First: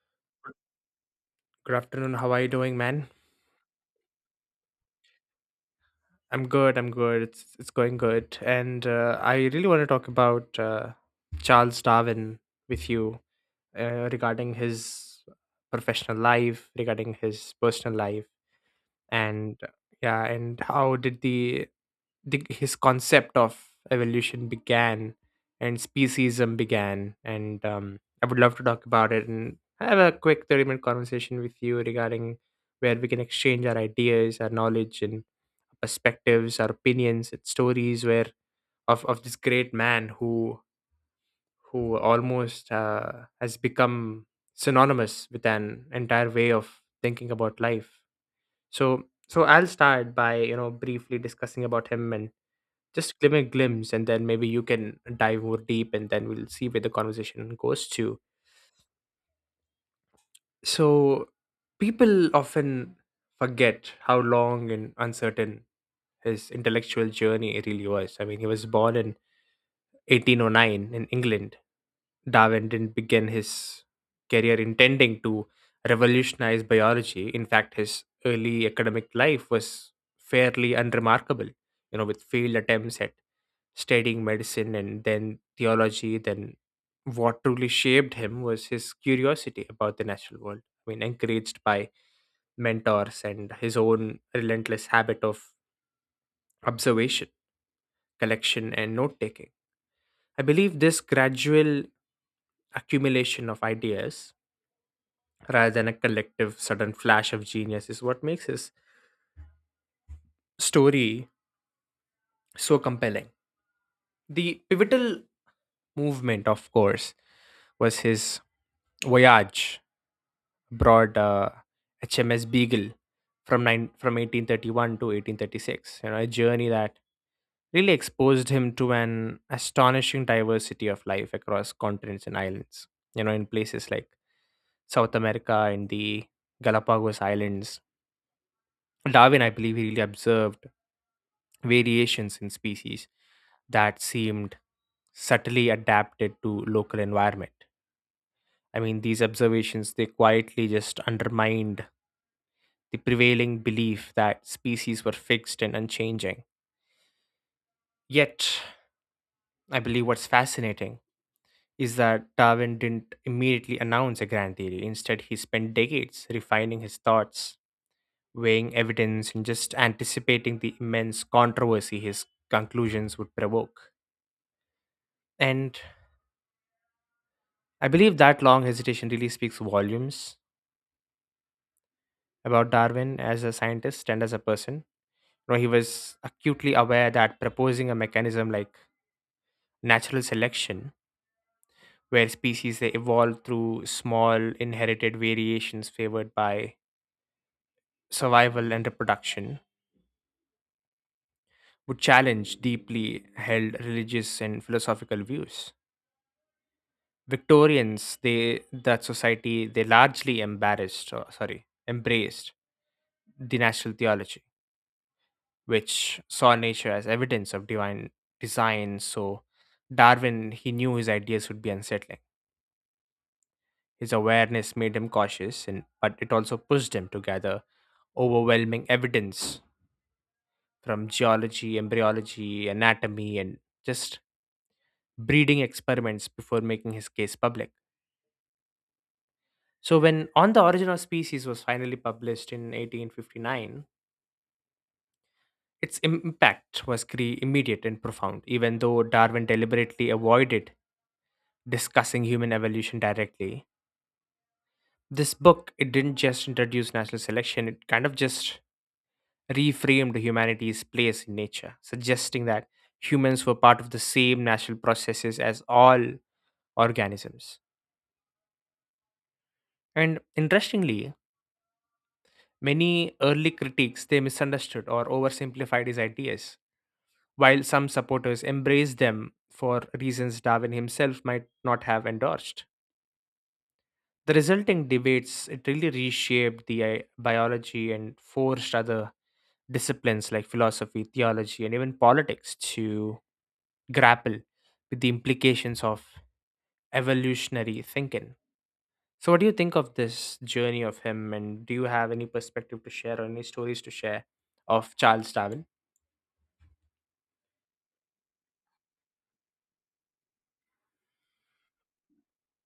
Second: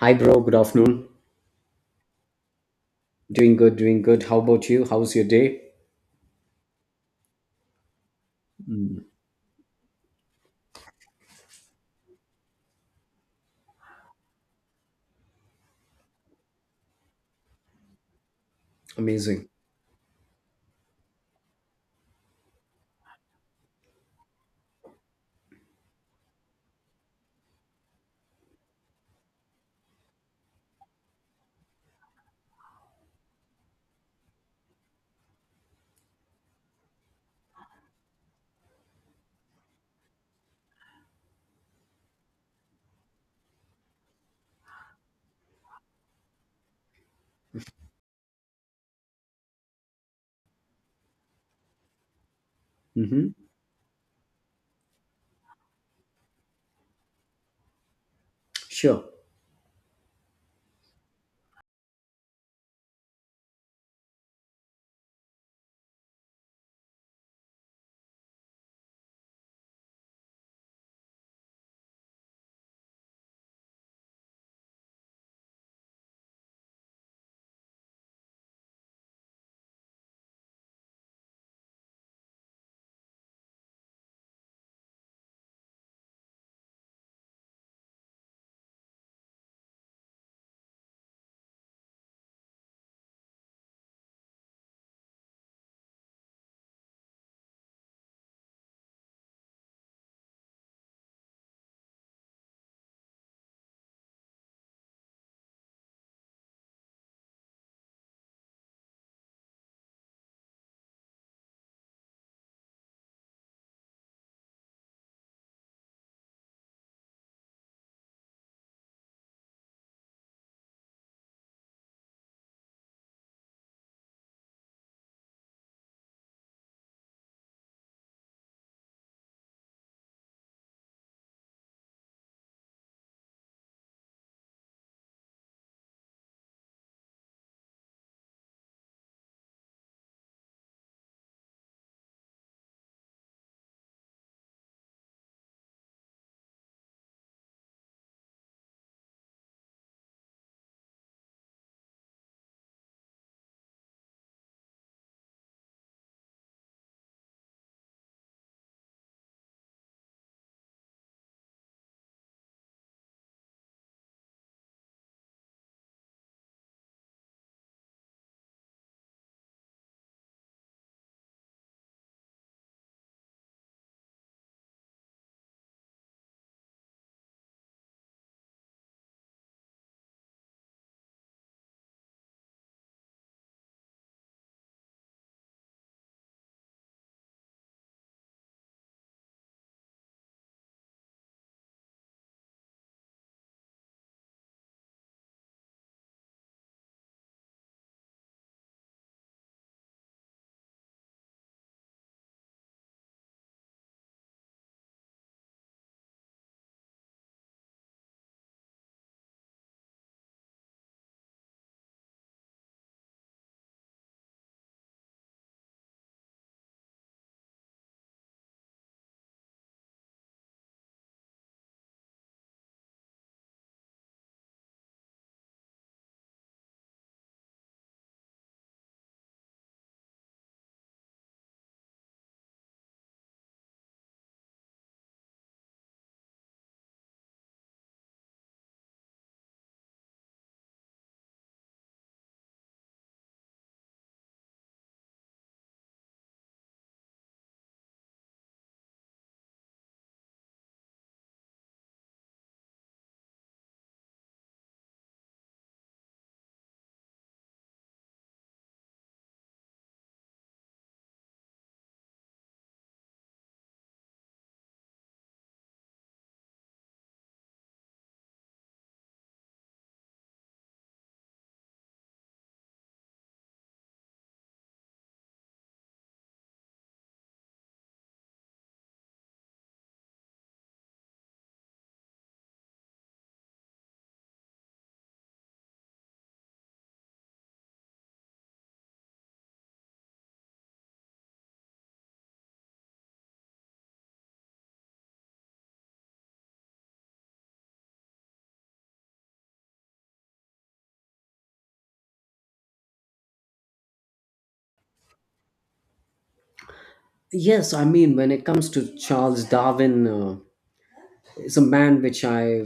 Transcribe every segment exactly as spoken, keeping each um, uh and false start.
Hi, bro. Good afternoon. Good afternoon. How are you doing, man? Doing good, doing good. How about you? How's your day? I'm good. I'm good. It's it's going good. And uh, I really want to talk about uh, Charles Darwin with you, uh, regarding his professional life, regarding his personal life, Amazing. and uh, yeah, and how did the, the his concept of evolution began and speciesism began. And um, I would love to talk about it and have a quick thirty minute conversation with you regarding where we can exchange our ideas, our knowledge, and perspectives, our opinions, its stories where of of this great man who who almost uh, has become synonymous with an entire way of thinking about life. So so I'll start by you know briefly discussing about him and just Mm-hmm. give a glimpse, and then maybe you can dive more deep, and then we'll see where the conversation goes to. Sure. So people often forget how long and uncertain his intellectual journey really was. I mean, he was born in eighteen oh nine in England. Darwin didn't begin his career intending to revolutionize biology. In fact, his early academic life was fairly unremarkable, you know, with failed attempts at studying medicine and then theology. Then, what truly shaped him was his curiosity about the natural world. I mean, encouraged by mentors and his own relentless habit of observation, collection, and note taking. I believe this gradual accumulation of ideas rather than a collective sudden flash of genius is what makes his story so compelling. The pivotal movement, of course, was his voyage abroad, uh, H M S Beagle, from nine from eighteen thirty-one to eighteen thirty-six. You know, a journey that really exposed him to an astonishing diversity of life across continents and islands. You know, in places like South America and the Galapagos Islands, Darwin, I believe, he really observed variations in species that seemed subtly adapted to local environment. I mean, these observations they quietly just undermined the prevailing belief that species were fixed and unchanging. Yet, I believe what's fascinating is that Darwin didn't immediately announce a grand theory. Instead, he spent decades refining his thoughts, weighing evidence, and just anticipating the immense controversy his conclusions would provoke. And I believe that long hesitation really speaks volumes about Darwin as a scientist and as a person. You know, he was acutely aware that proposing a mechanism like natural selection, where species they evolve through small inherited variations favored by survival and reproduction, would challenge deeply held religious and philosophical views. Victorians, they that society they largely embarrassed, or, sorry, embraced the natural theology, which saw nature as evidence of divine design. So, Darwin, he knew his ideas would be unsettling. His awareness made him cautious, and, but it also pushed him to gather overwhelming evidence from geology, embryology, anatomy, and just breeding experiments before making his case public. So, when On the Origin of Species was finally published in eighteen fifty-nine, its im- impact was cre- immediate and profound, even though Darwin deliberately avoided discussing human evolution directly. This book it didn't just introduce natural selection; it kind of just reframed humanity's place in nature, suggesting that humans were part of the same natural processes as all organisms. And interestingly, many early critics they misunderstood or oversimplified his ideas, while some supporters embraced them for reasons Darwin himself might not have endorsed. The resulting debates it really reshaped the i- biology and forced other disciplines like philosophy, theology, and even politics to grapple with the implications of evolutionary thinking. So, what do you think of this journey of him, and do you have any perspective to share or any stories to share of Charles Darwin? Yes, I mean, when it comes to Charles Darwin, uh, is a man which I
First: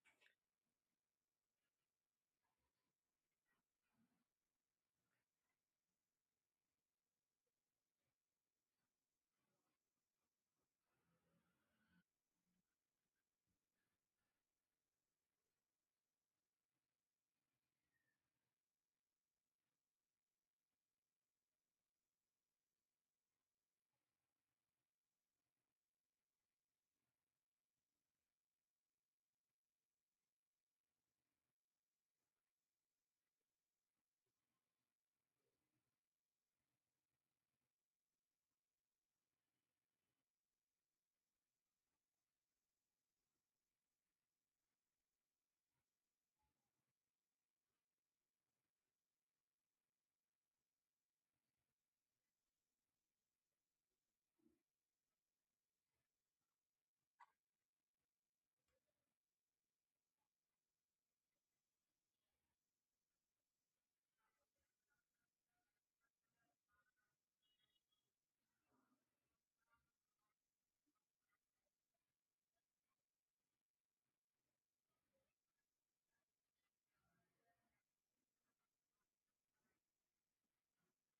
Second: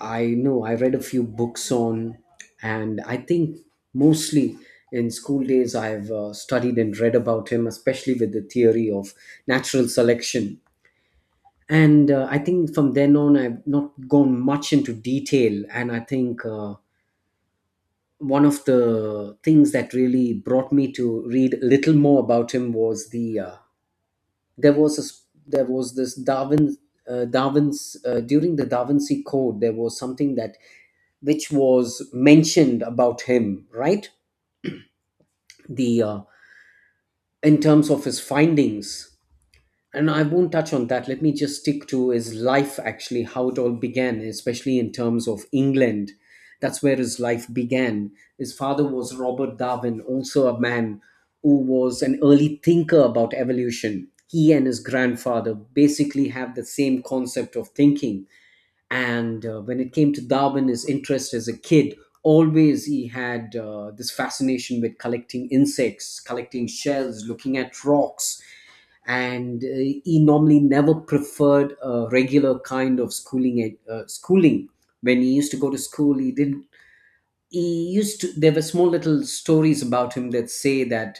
I know I read a few books on, and I think mostly in school days I've uh, studied and read about him, especially with the theory of natural selection. And uh, I think from then on I've not gone much into detail, and I think. Uh, One of the things that really brought me to read a little more about him was the uh, there was a, s- there was this Darwin uh, Darwin's uh, during the Darwin's Code there was something that which was mentioned about him, right? the uh, In terms of his findings, and I won't touch on that. Let me just stick to his life, actually, how it all began, especially in terms of England. That's where his life began. His father was Robert Darwin, also a man who was an early thinker about evolution. He and his grandfather basically have the same concept of thinking. And uh, when it came to Darwin, his interest as a kid, always he had uh, this fascination with collecting insects, collecting shells, looking at rocks, and uh, he normally never preferred a regular kind of schooling ed- uh, schooling. When he used to go to school, he didn't, he used to, there were small little stories about him that say that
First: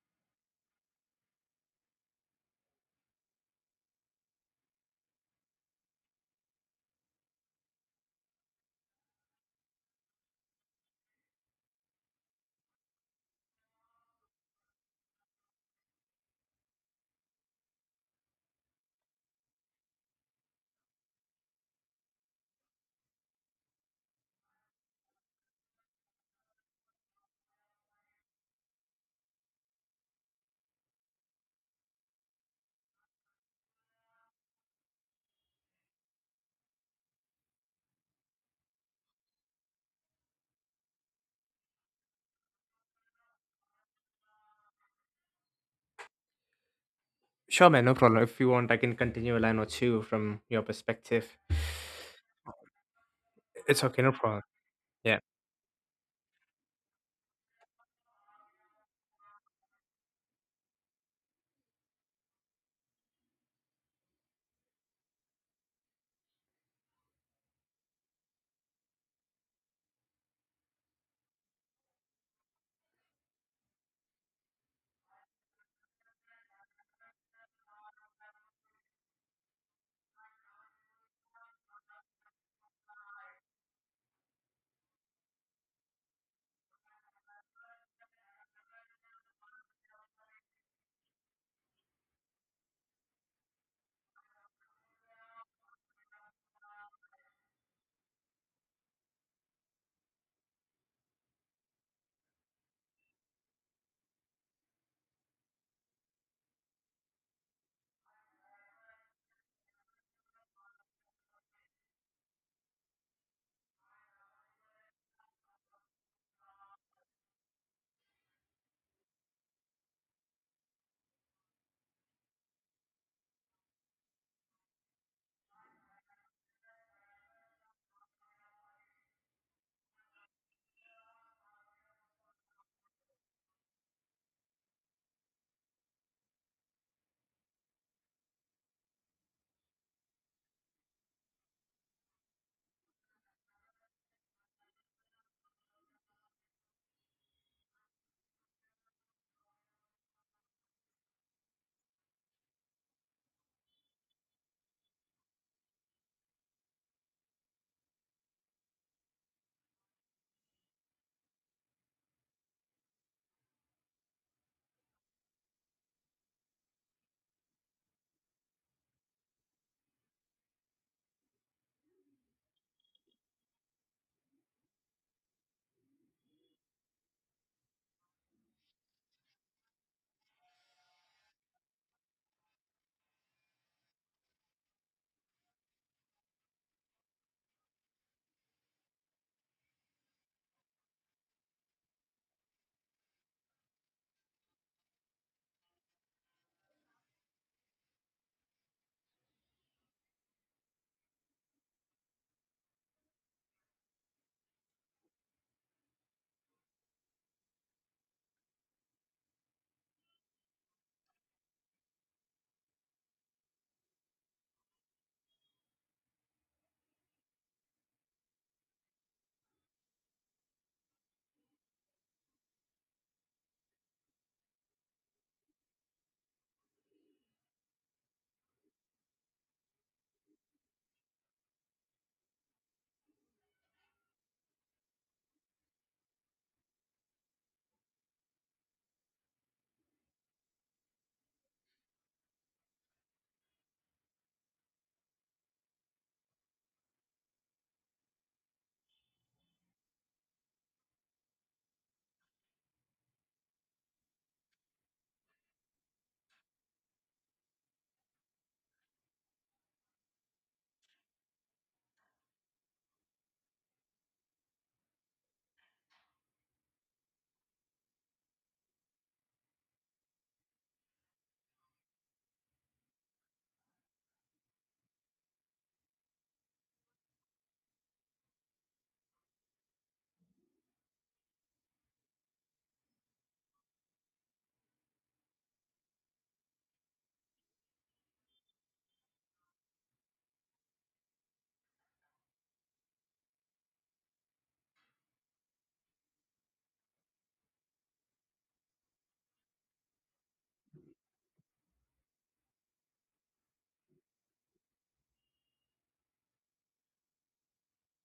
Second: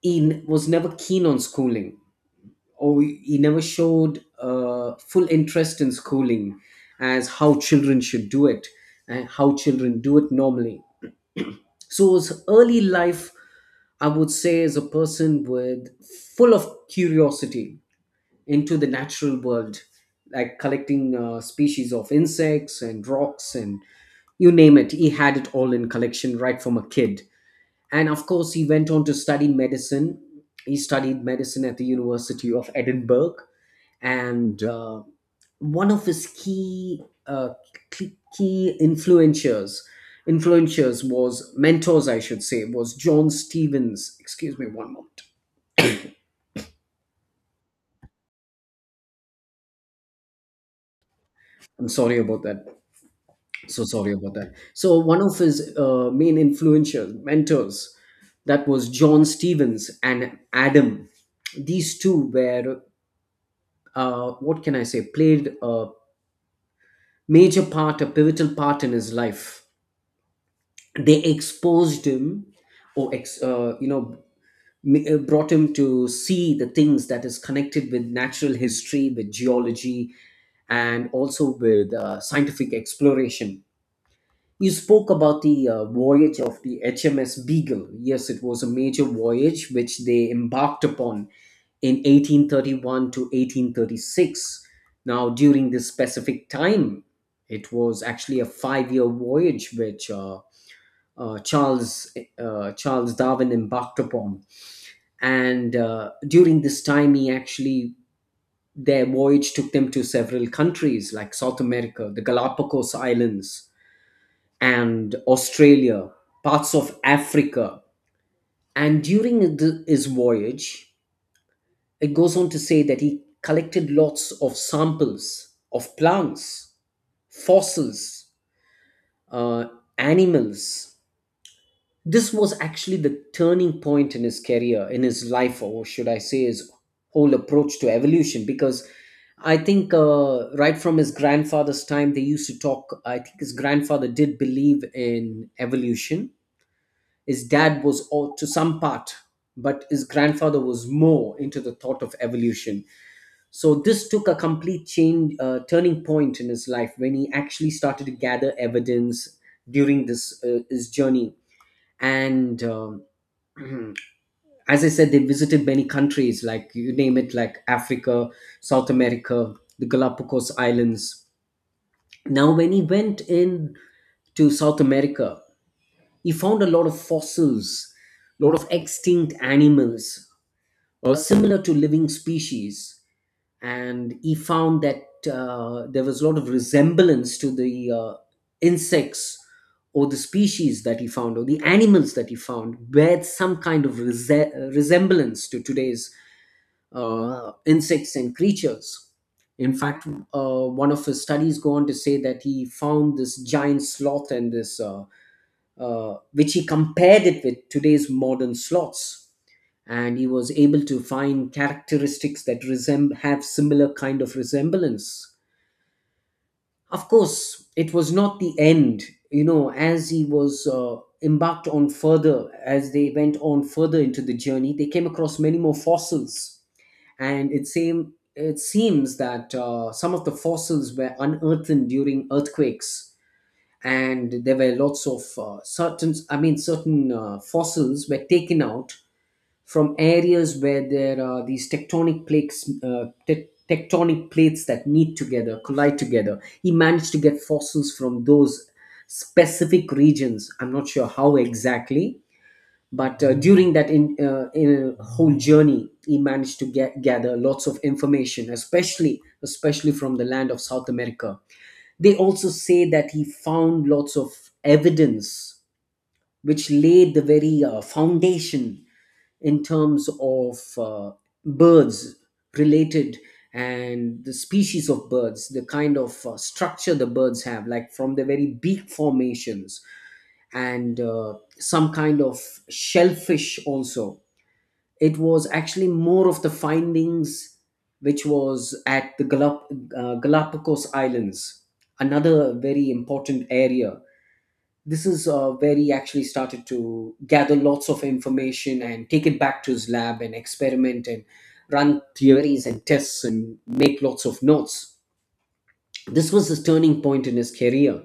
he n- was never keen on schooling, or he he never showed uh, full interest in schooling as how children should do it and how children do it normally. So his early life, I would say, is a person with full of curiosity into the natural world, like collecting uh, species of insects and rocks and you name it. He had it all in collection right from a kid. And of course, he went on to study medicine. He studied medicine at the University of Edinburgh. And uh, one of his key, uh, key key influencers, influencers was mentors, I should say, was John Stevens. Excuse me one moment. Sure, man, no problem. If you want, I can continue a line or two from your perspective. I'm sorry about that. It's So okay, no sorry about problem. that. So Yeah. one of his uh, main influential mentors, that was John Stevens and Adam. These two were, uh, what can I say? Played a major part, a pivotal part in his life. They exposed him, or ex, uh, you know, m- uh, brought him to see the things that is connected with natural history, with geology, and also with uh, scientific exploration. You spoke about the uh, voyage of the H M S Beagle. Yes, it was a major voyage which they embarked upon in eighteen thirty-one to eighteen thirty-six. Now, during this specific time, it was actually a five year voyage which uh, uh, Charles, uh, Charles Darwin embarked upon. And uh, during this time, he actually, their voyage took them to several countries like South America, the Galapagos Islands, and Australia, parts of Africa. And during the, his voyage, it goes on to say that he collected lots of samples of plants, fossils, uh, animals. This was actually the turning point in his career, in his life, or should I say, his whole approach to evolution, because I think uh, right from his grandfather's time, they used to talk. I think his grandfather did believe in evolution. His dad was all, to some part, but his grandfather was more into the thought of evolution. So this took a complete change, uh, turning point in his life when he actually started to gather evidence during this uh, his journey. And um, As I said, they visited many countries, like you name it, like Africa, South America, the Galapagos Islands. Now, when he went in to South America, he found a lot of fossils, lot of extinct animals, uh, similar to living species, and he found that uh, there was a lot of resemblance to the uh, insects or the species that he found, or the animals that he found bear some kind of rese- uh, resemblance to today's uh, insects and creatures. In fact, uh, one of his studies go on to say that he found this giant sloth and this, uh, uh, which he compared it with today's modern sloths, and he was able to find characteristics that resemb- have similar kind of resemblance. Of course, it was not the end. You know, as he was uh, embarked on further, as they went on further into the journey, they came across many more fossils, and it seemed it seems that uh, some of the fossils were unearthed during earthquakes, and there were lots of uh, certain, I mean, certain uh, fossils were taken out from areas where there are these tectonic plates, uh, te- tectonic plates that meet together, collide together. He managed to get fossils from those specific regions. I'm not sure how exactly, but uh, during that in, uh, in whole journey, he managed to get gather lots of information, especially especially from the land of South America. They also say that he found lots of evidence which laid the very uh, foundation in terms of uh, birds related, and the species of birds, the kind of uh, structure the birds have, like from the very beak formations, and uh, some kind of shellfish also. It was actually more of the findings which was at the Galap- uh, Galapagos Islands, another very important area. This is uh, where he actually started to gather lots of information and take it back to his lab and experiment and run theories and tests and make lots of notes. This was his turning point in his career.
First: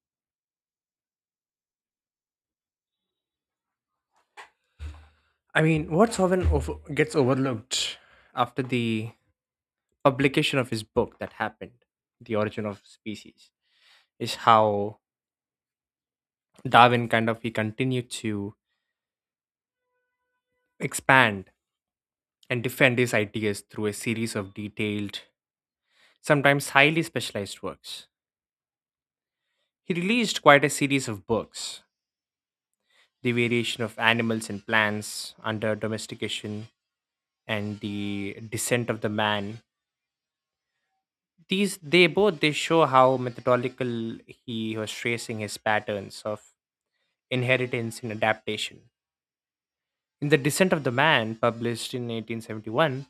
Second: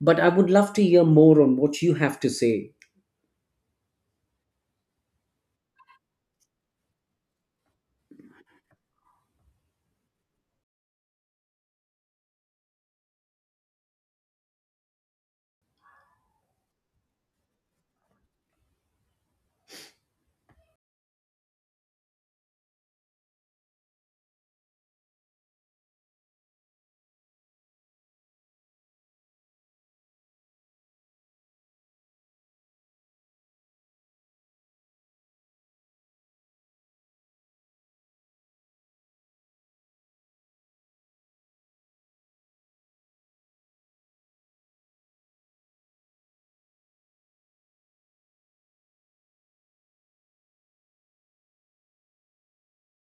But I would love to hear more on what you have to say. I mean, what's often over- gets overlooked after the publication of his book that happened, The Origin of Species, is how Darwin kind of he continued to expand and defend his ideas through a series of detailed, sometimes highly specialized works. He released quite a series of books, The Variation of Animals and Plants Under Domestication and The Descent of the Man, these they both they show how methodical he was tracing his patterns of inheritance and adaptation. In The Descent of the Man, published in eighteen seventy-one,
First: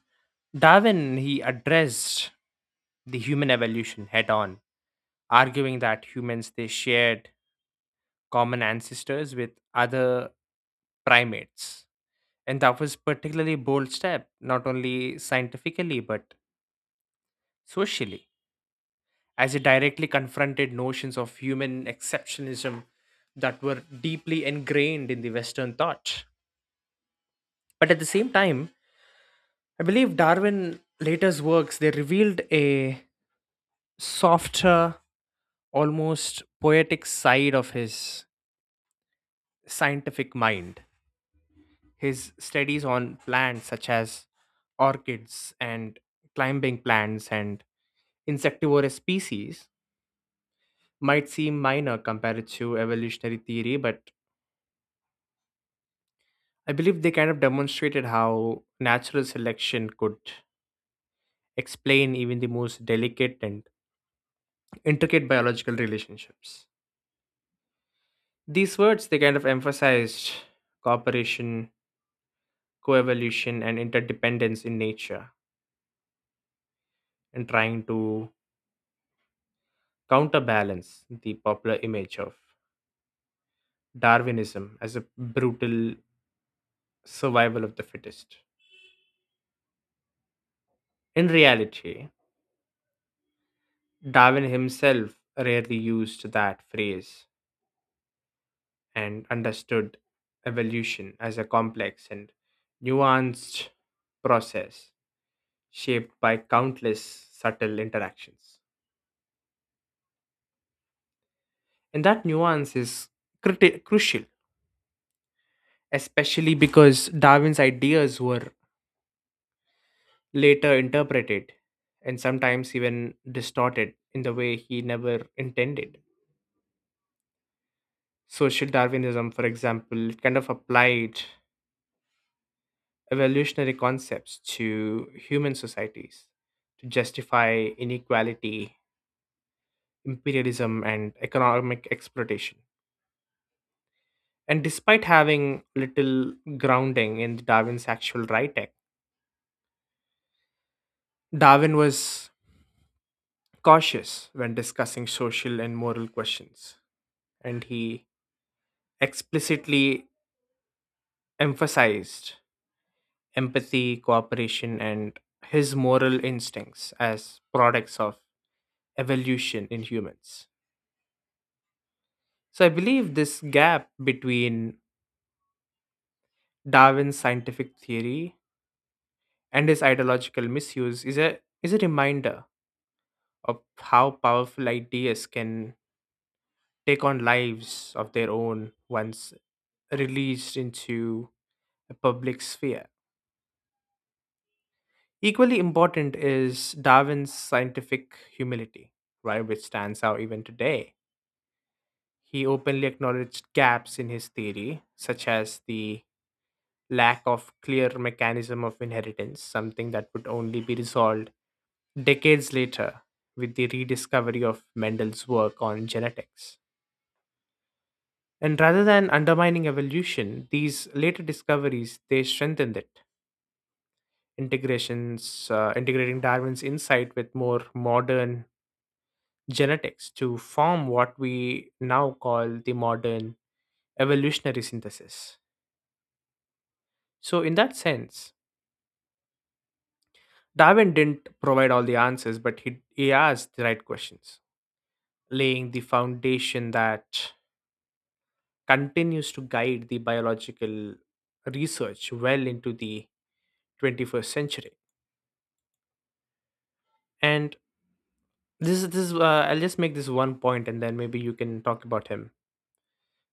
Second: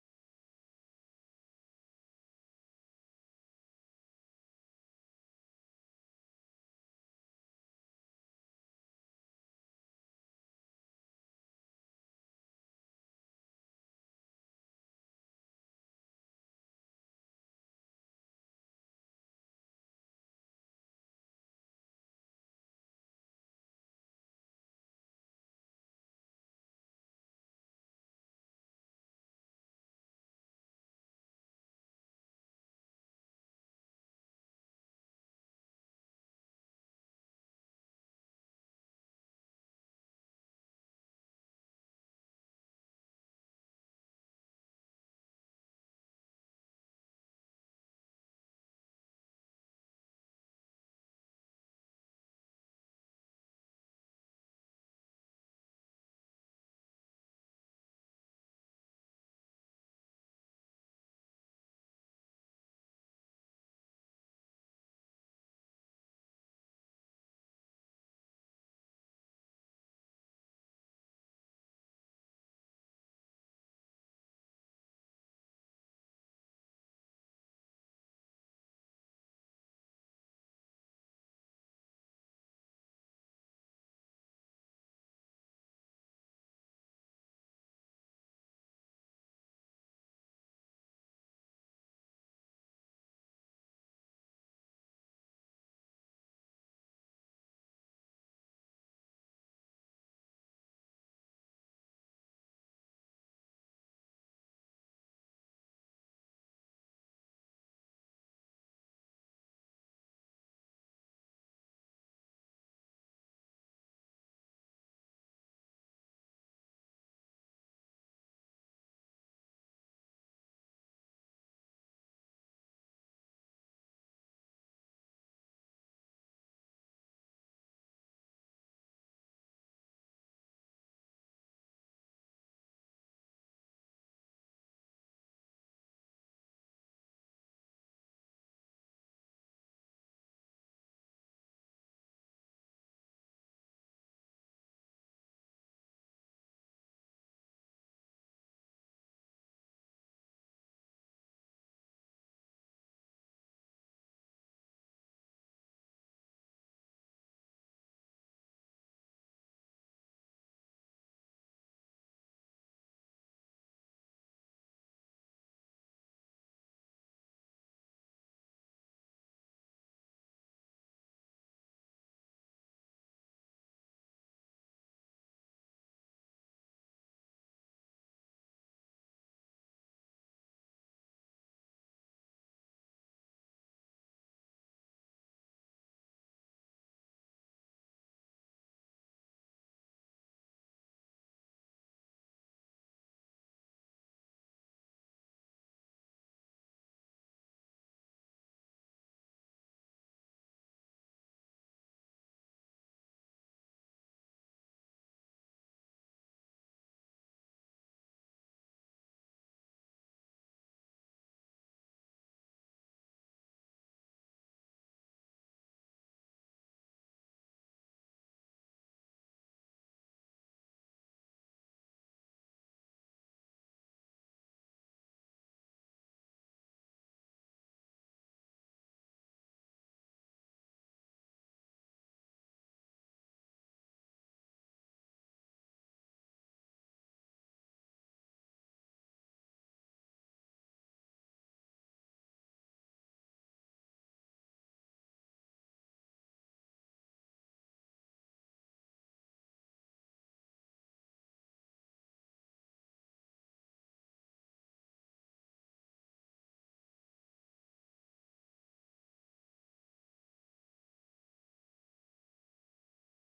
Darwin he addressed the human evolution head on, arguing that humans they shared common ancestors with other primates. And that was particularly bold step, not only scientifically but socially, as it directly confronted notions of human exceptionism that were deeply ingrained in the Western thought. But at the same time, I believe Darwin later's works they revealed a softer, almost poetic side of his scientific mind. His studies on plants such as orchids and climbing plants and insectivorous species might seem minor compared to evolutionary theory, but I believe they kind of demonstrated how natural selection could explain even the most delicate and intricate biological relationships. These words they kind of emphasized cooperation, coevolution, and interdependence in nature, and trying to counterbalance the popular image of Darwinism as a brutal survival of the fittest. In reality, Darwin himself rarely used that phrase and understood evolution as a complex and nuanced process shaped by countless subtle interactions. And that nuance is criti- crucial, especially because Darwin's ideas were later interpreted and sometimes even distorted in the way he never intended. Social Darwinism, for example, it kind of applied evolutionary concepts to human societies to justify inequality, imperialism, and economic exploitation. And despite having little grounding in Darwin's actual right act, Darwin was cautious when discussing social and moral questions, and he explicitly emphasized empathy, cooperation, and his moral instincts as products of evolution in humans. So I believe this gap between Darwin's scientific theory and its ideological misuse is a is a reminder of how powerful ideas can take on lives of their own once released into a public sphere. Equally important is Darwin's scientific humility, right, which stands out even today. He openly acknowledged gaps in his theory, such as the lack of clear mechanism of inheritance, something that would only be resolved decades later with the rediscovery of Mendel's work on genetics. And rather than undermining evolution, these later discoveries they strengthened it. Integrations uh, integrating Darwin's insight with more modern genetics to form what we now call the modern evolutionary synthesis. So in that sense, Darwin didn't provide all the answers, but he, he asked the right questions, laying the foundation that continues to guide the biological research well into the twenty-first century. And this is this. is, Uh, I'll just make this one point, and then maybe you can talk about him.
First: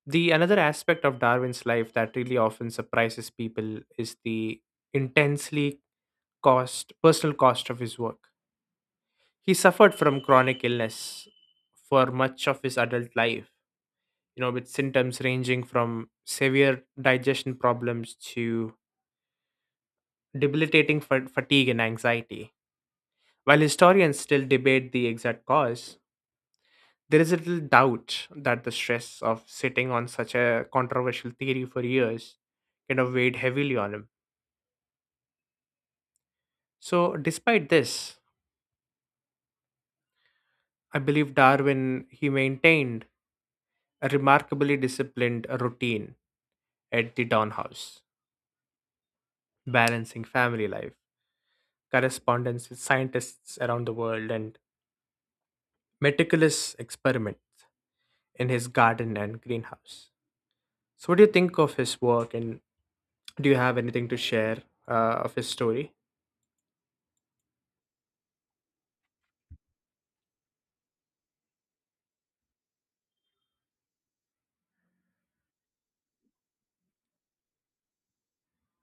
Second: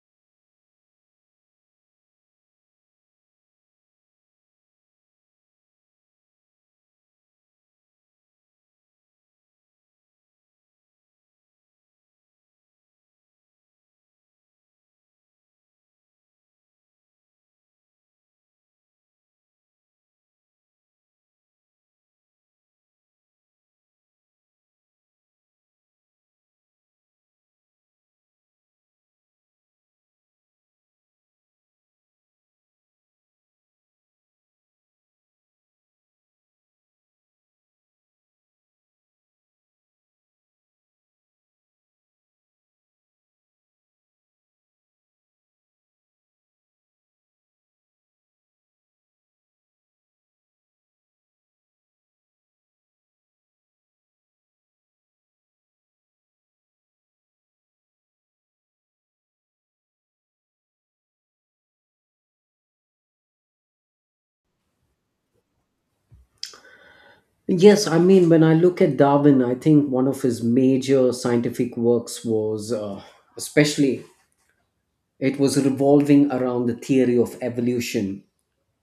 The another aspect of Darwin's life that really often surprises people is the intensely cost personal cost of his work. He suffered from chronic illness for much of his adult life, you know, with symptoms ranging from severe digestion problems to debilitating fa- fatigue and anxiety. While historians still debate the exact cause, there is little doubt that the stress of sitting on such a controversial theory for years kind of weighed heavily on him. So, despite this, I believe Darwin he maintained a remarkably disciplined routine at the Don House, balancing family life, correspondence with scientists around the world, and meticulous experiments in his garden and greenhouse. So, what do you think of his work, and do you have anything to share uh, of his story? Yes, I mean, when I look at Darwin, I think one of his major scientific works was, uh, especially, it was revolving around the theory of evolution,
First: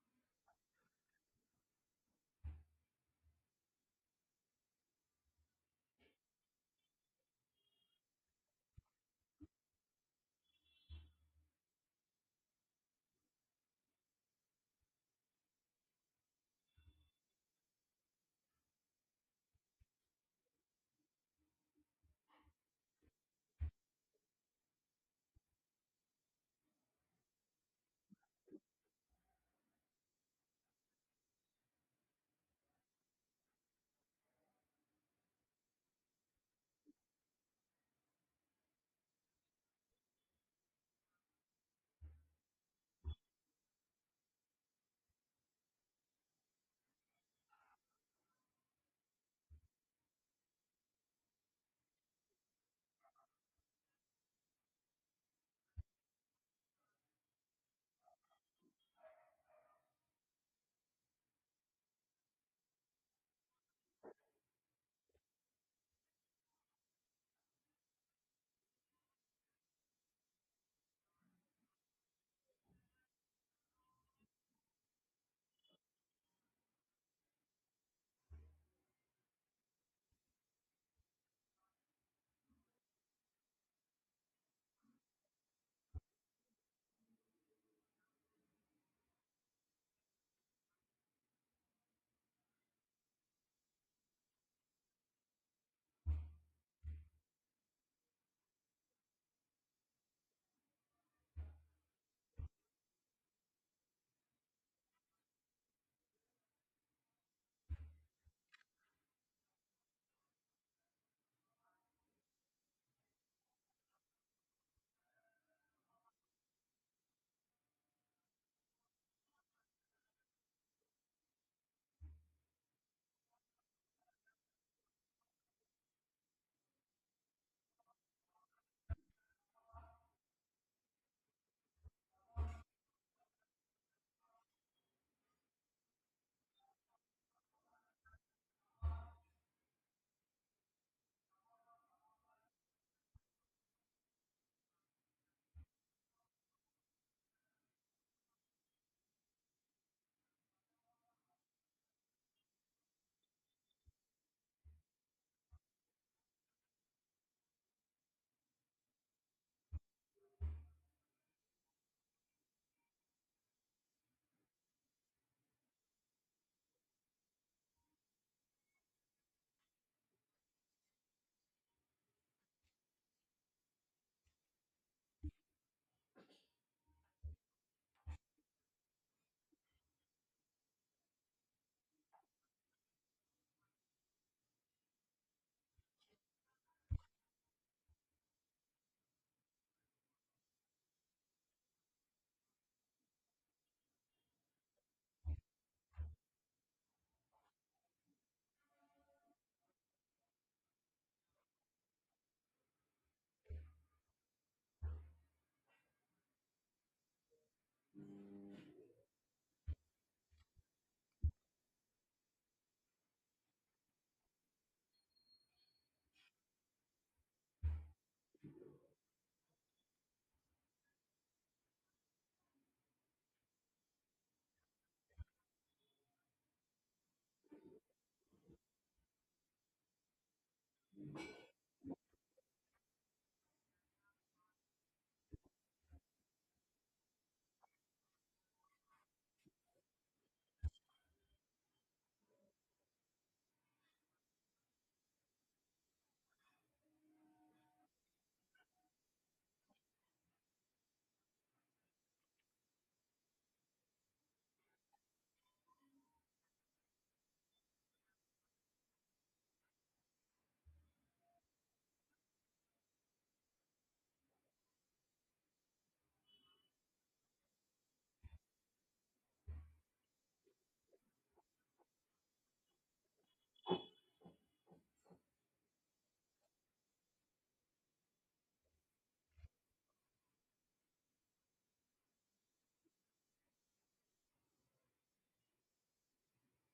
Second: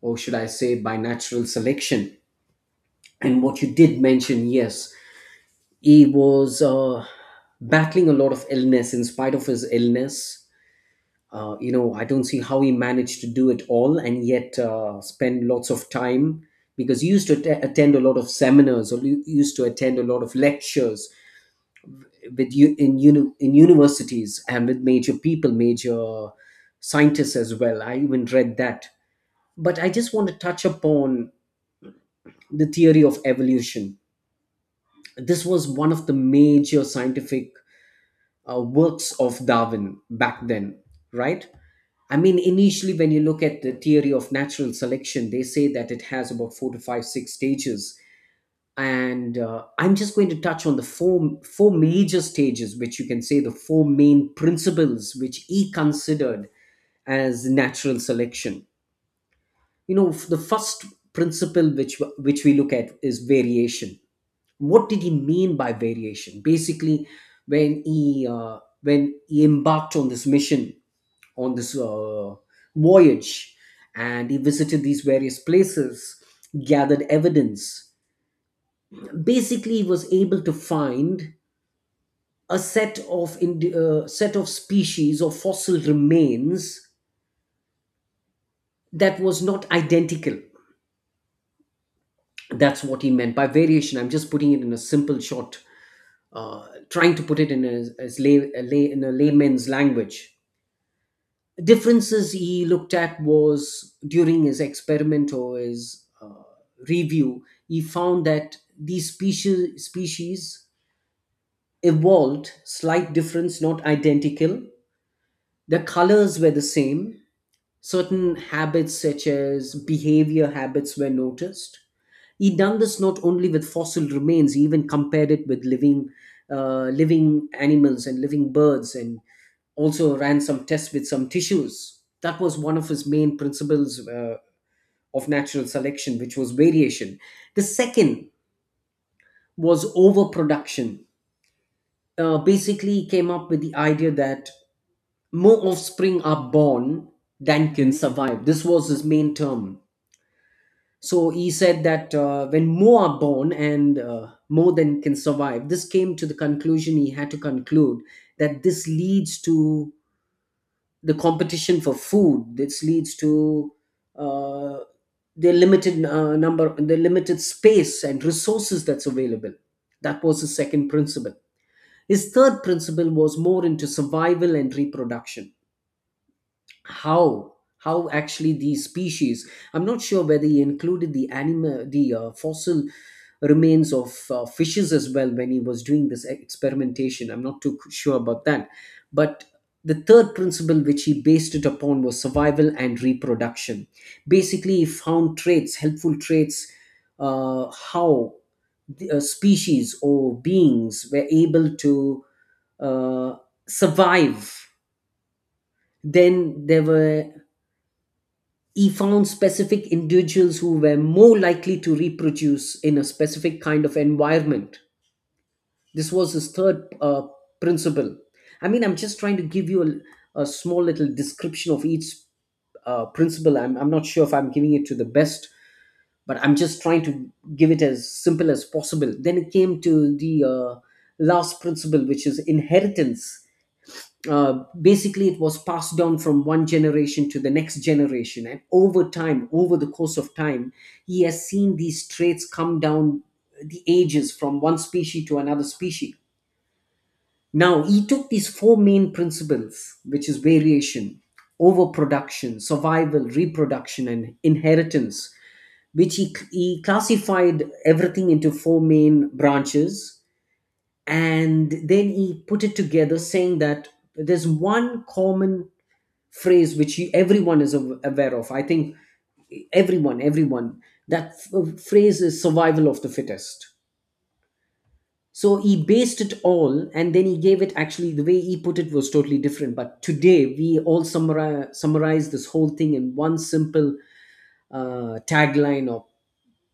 or should I say, by natural selection. And what you did mention, yes, he was uh, battling a lot of illness. In spite of his illness, Uh, you know, I don't see how he managed to do it all and yet uh, spend lots of time, because he used to att- attend a lot of seminars, or he used to attend a lot of lectures with you in uni- in universities and with major people, major scientists as well. I even read that. But I just want to touch upon the theory of evolution. This was one of the major scientific uh, works of Darwin back then, right? I mean, initially, when you look at the theory of natural selection, they say that it has about four to five, six stages. And uh, I'm just going to touch on the four, four major stages, which you can say the four main principles which he considered as natural selection. You know, the first principle which, which we look at is variation. What did he mean by variation? Basically, when he uh, when he embarked on this mission, on this uh, voyage, and he visited these various places, gathered evidence, basically he was able to find a set of ind- uh, set of species or fossil remains that was not identical. That's what he meant by variation. I'm just putting it in a simple short, uh, trying to put it in a, as lay, a lay, in a layman's language. Differences he looked at was during his experiment, or his uh, review, he found that these species species evolved slight difference, not identical. The colors were the same, certain habits such as behavior habits were noticed. He done this not only with fossil remains, he even compared it with living, uh, living animals and living birds, and also ran some tests with some tissues. That was one of his main principles uh, of natural selection, which was variation. The second was overproduction. Uh, basically, he came up with the idea that more offspring are born than can survive. This was his main term. So he said that uh, when more are born and uh, more than can survive, this came to the conclusion, he had to conclude that this leads to the competition for food. This leads to uh, the limited uh, number, the limited space and resources that's available. That was his second principle. His third principle was more into survival and reproduction. how how actually these species, I'm not sure whether he included the animal the uh, fossil remains of uh, fishes as well when he was doing this experimentation, I'm not too sure about that. But the third principle which he based it upon was survival and reproduction. Basically, he found traits, helpful traits, uh, how the, uh, species or beings were able to uh, survive. Then there were, he found specific individuals who were more likely to reproduce in a specific kind of environment. This was his third uh, principle. I mean, I'm just trying to give you a, a small little description of each uh, principle. I'm, I'm not sure if I'm giving it to the best, but I'm just trying to give it as simple as possible. Then it came to the uh, last principle, which is inheritance. Uh, basically, it was passed down from one generation to the next generation, and over time over the course of time he has seen these traits come down the ages from one species to another species. Now he took these four main principles, which is variation, overproduction, survival, reproduction, and inheritance, which he, he classified everything into four main branches. And then he put it together, saying that there's one common phrase which you, everyone is aw- aware of, I think. Everyone everyone That f- uh, phrase is survival of the fittest. So he based it all, and then he gave it. Actually, the way he put it was totally different, but today we all summarize, summarize this whole thing in one simple uh, tagline of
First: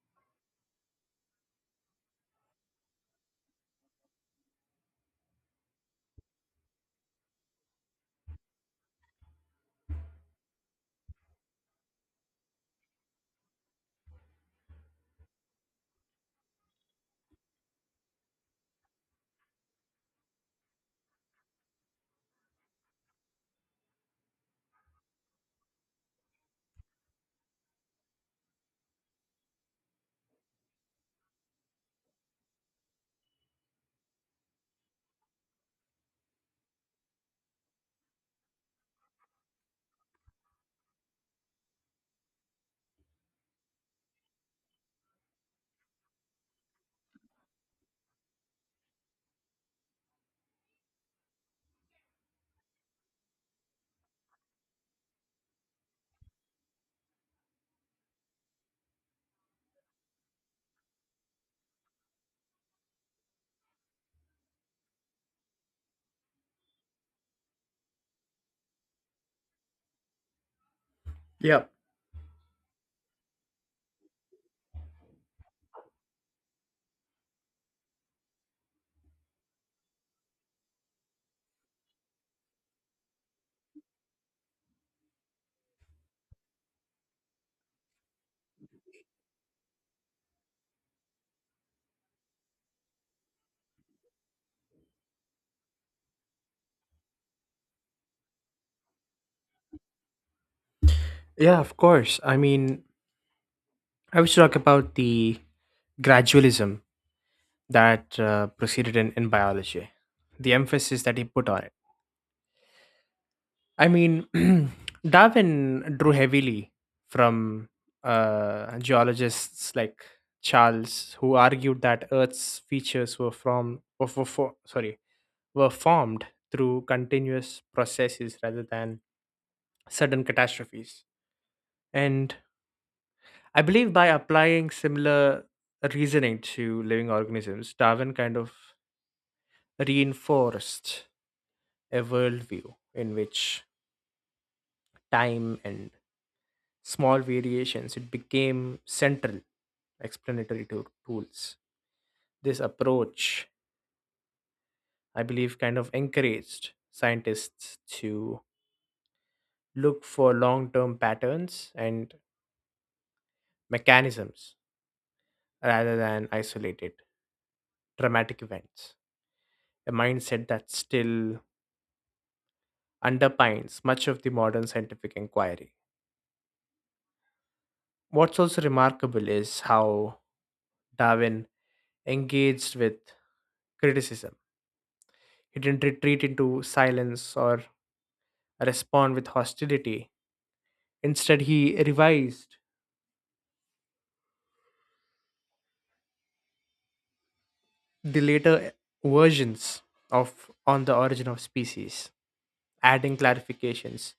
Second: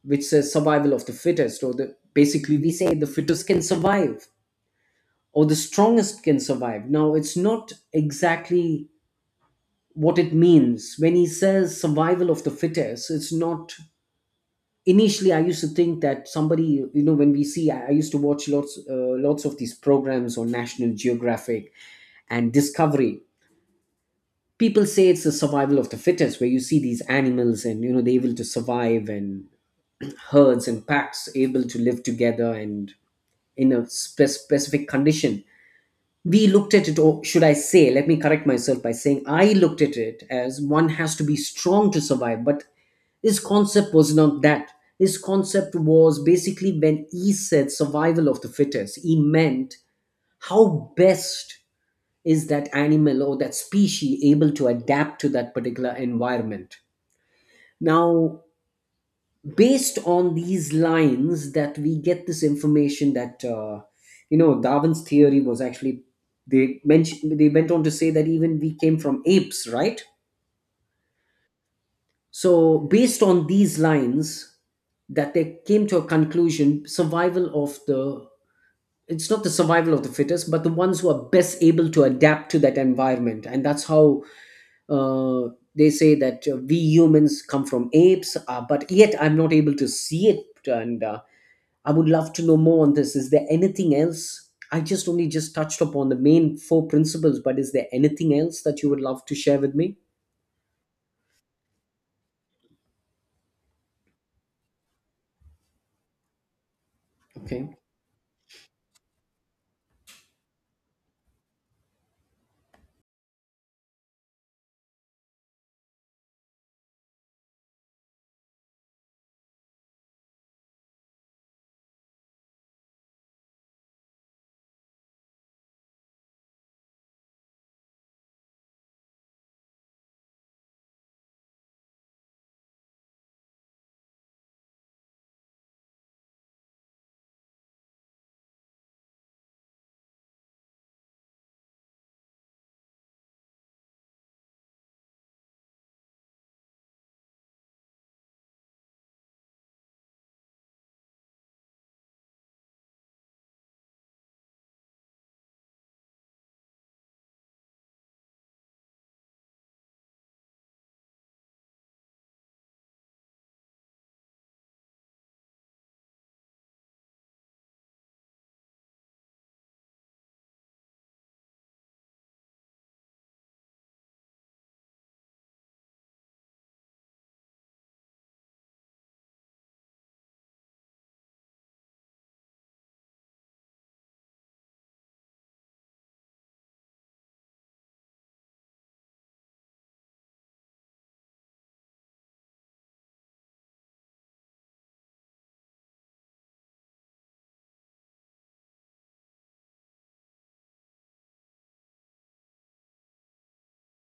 which says survival of the fittest, or the, basically we say the fittest can survive or the strongest can survive. Now it's not exactly what it means when he says survival of the fittest. It's not, initially I used to think that somebody, you know when we see, i, I used to watch lots uh, lots of these programs on National Geographic and Discovery. People say it's the survival of the fittest, where you see these animals and you know they're able to survive, and herds and packs able to live together, and in a spe- specific condition. We looked at it, or should I say, let me correct myself by saying I looked at it as one has to be strong to survive. But his concept was not that. His concept was basically, when he said survival of the fittest, he meant how best is that animal or that species able to adapt to that particular environment. Now, based on these lines, that we get this information that, uh, you know Darwin's theory was actually, they mentioned, they went on to say that even we came from apes, right? Yeah, So, based on these lines, that they came to a conclusion, survival of the, it's not the survival of the fittest, but the ones who are best able to adapt to that environment. And that's how uh, they say that uh, we humans come from apes, uh, but yet I'm not able to see it. And uh, I would love to know more on this. Is there anything else? I just only just touched upon the main four principles, but is there anything else that you would love to share with me? yeah, of course. I mean, I was talk about the gradualism Okay. that uh, proceeded in, in biology, the emphasis that he put on it. I mean, Darwin drew heavily from uh, geologists like Charles, who argued that Earth's features were from, were for, for, sorry, were formed through continuous processes rather than sudden catastrophes. And I believe by applying similar reasoning to living organisms, Darwin kind of reinforced a worldview in which time and small variations it became central explanatory to- tools. This approach, I believe, kind of encouraged scientists to look for long term patterns and mechanisms rather than isolated, dramatic events, a mindset that still underpins much of the modern scientific inquiry. What's also remarkable is how Darwin engaged with criticism. He didn't retreat into silence or respond with hostility. Instead, he revised the later versions of On the Origin of Species, adding clarifications,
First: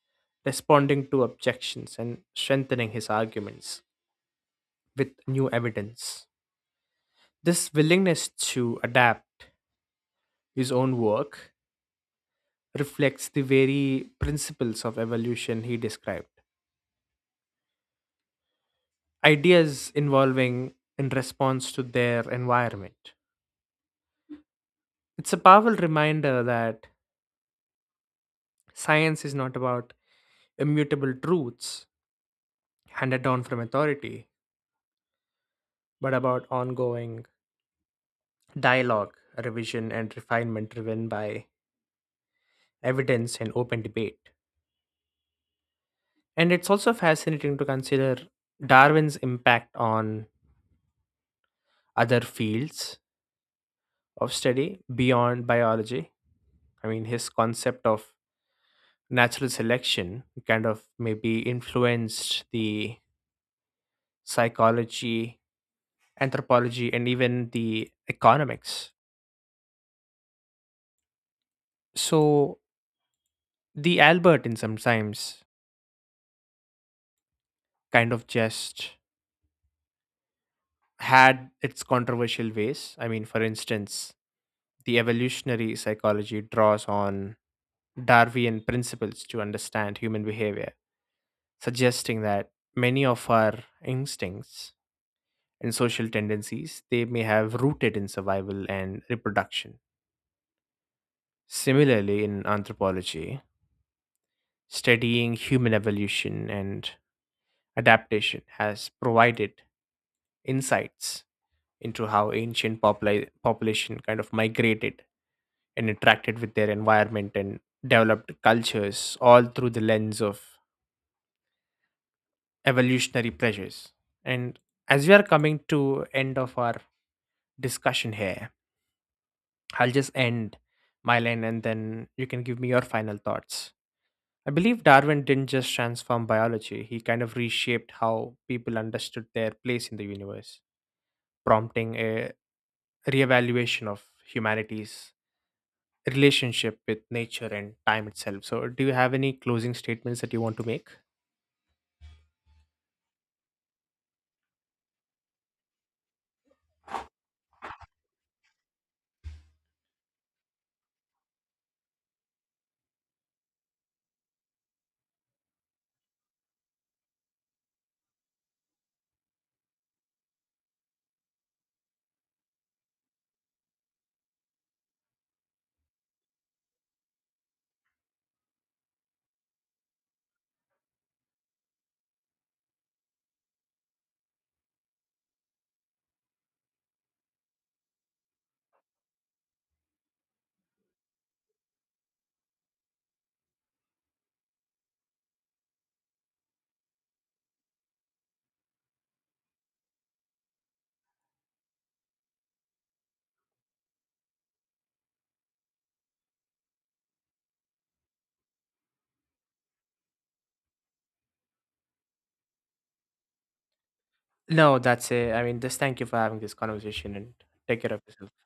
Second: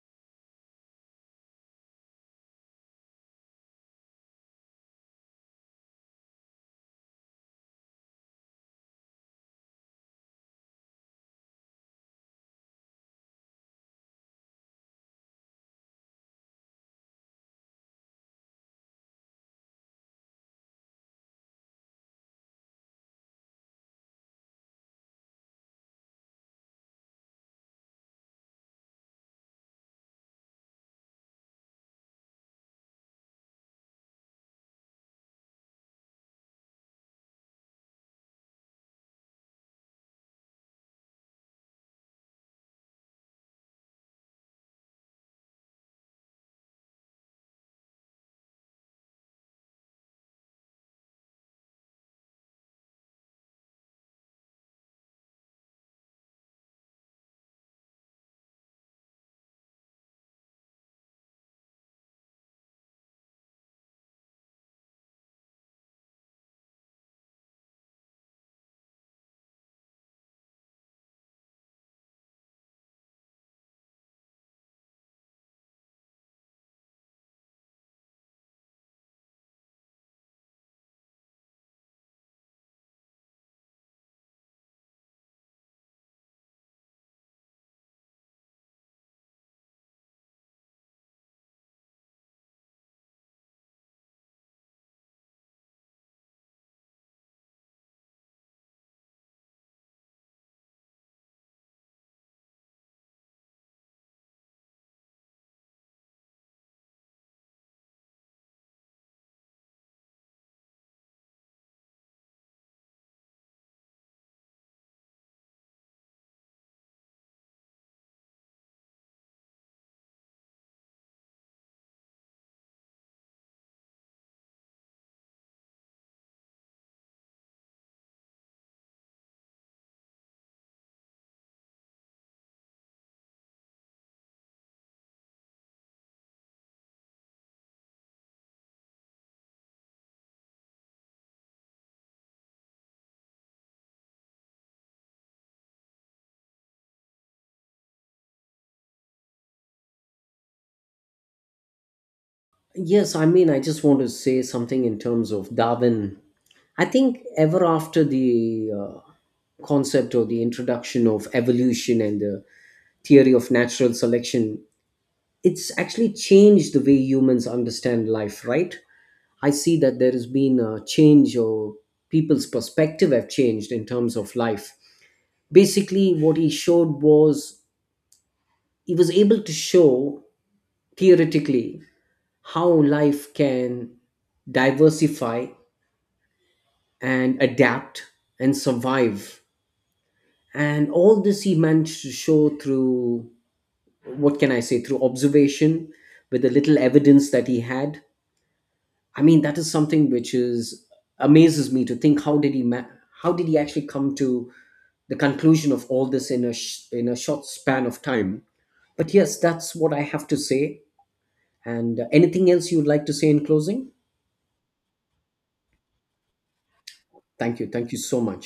responding to objections, and strengthening his arguments with new evidence. This willingness to adapt his own work reflects the very principles of evolution he described, ideas evolving in response to their environment. It's a powerful reminder that science is not about immutable truths handed down from authority, but about ongoing dialogue, revision, and refinement driven by evidence and open debate. And it's also fascinating to consider Darwin's impact on other fields of study beyond biology. I mean, his concept of natural selection kind of maybe influenced the psychology, anthropology, and even the economics. So, the Albertin sometimes kind of just had its controversial ways. I mean, for instance, the evolutionary psychology draws on Darwinian principles to understand human behavior, suggesting that many of our instincts and social tendencies they may have rooted in survival and reproduction. Similarly, in anthropology, studying human evolution and adaptation has provided insights into how ancient popula- population kind of migrated and interacted with their environment and developed cultures, all through the lens of evolutionary pressures. And as we are coming to end of our discussion here, I'll just end my line and then you can give me your final thoughts. I believe Darwin didn't just transform biology, he kind of reshaped how people understood their place in the universe, prompting a reevaluation of humanity's relationship with nature and time itself. So do you have any closing statements that you want to make? Yes, I mean, I just want to say something in terms of Darwin. I think ever after the uh, concept or the introduction of evolution and the theory of natural selection, it's actually changed the way humans understand life, right? I see that there has been a change, or people's perspective have changed in terms of life. Basically, what he showed was, he was able to show theoretically how life can diversify and adapt and survive. And all this he managed to show through, what can I say, through observation with the little evidence that he had. I mean, that is something which is, amazes me to think, how did he ma- how did he actually come to the conclusion of all this in a sh- in a short span of time? But yes, that's what I have to say. And uh, anything else you would like to say in closing? No, that's it. I mean, just thank you for having this conversation, and Thank you. take Thank care you of so yourself. much.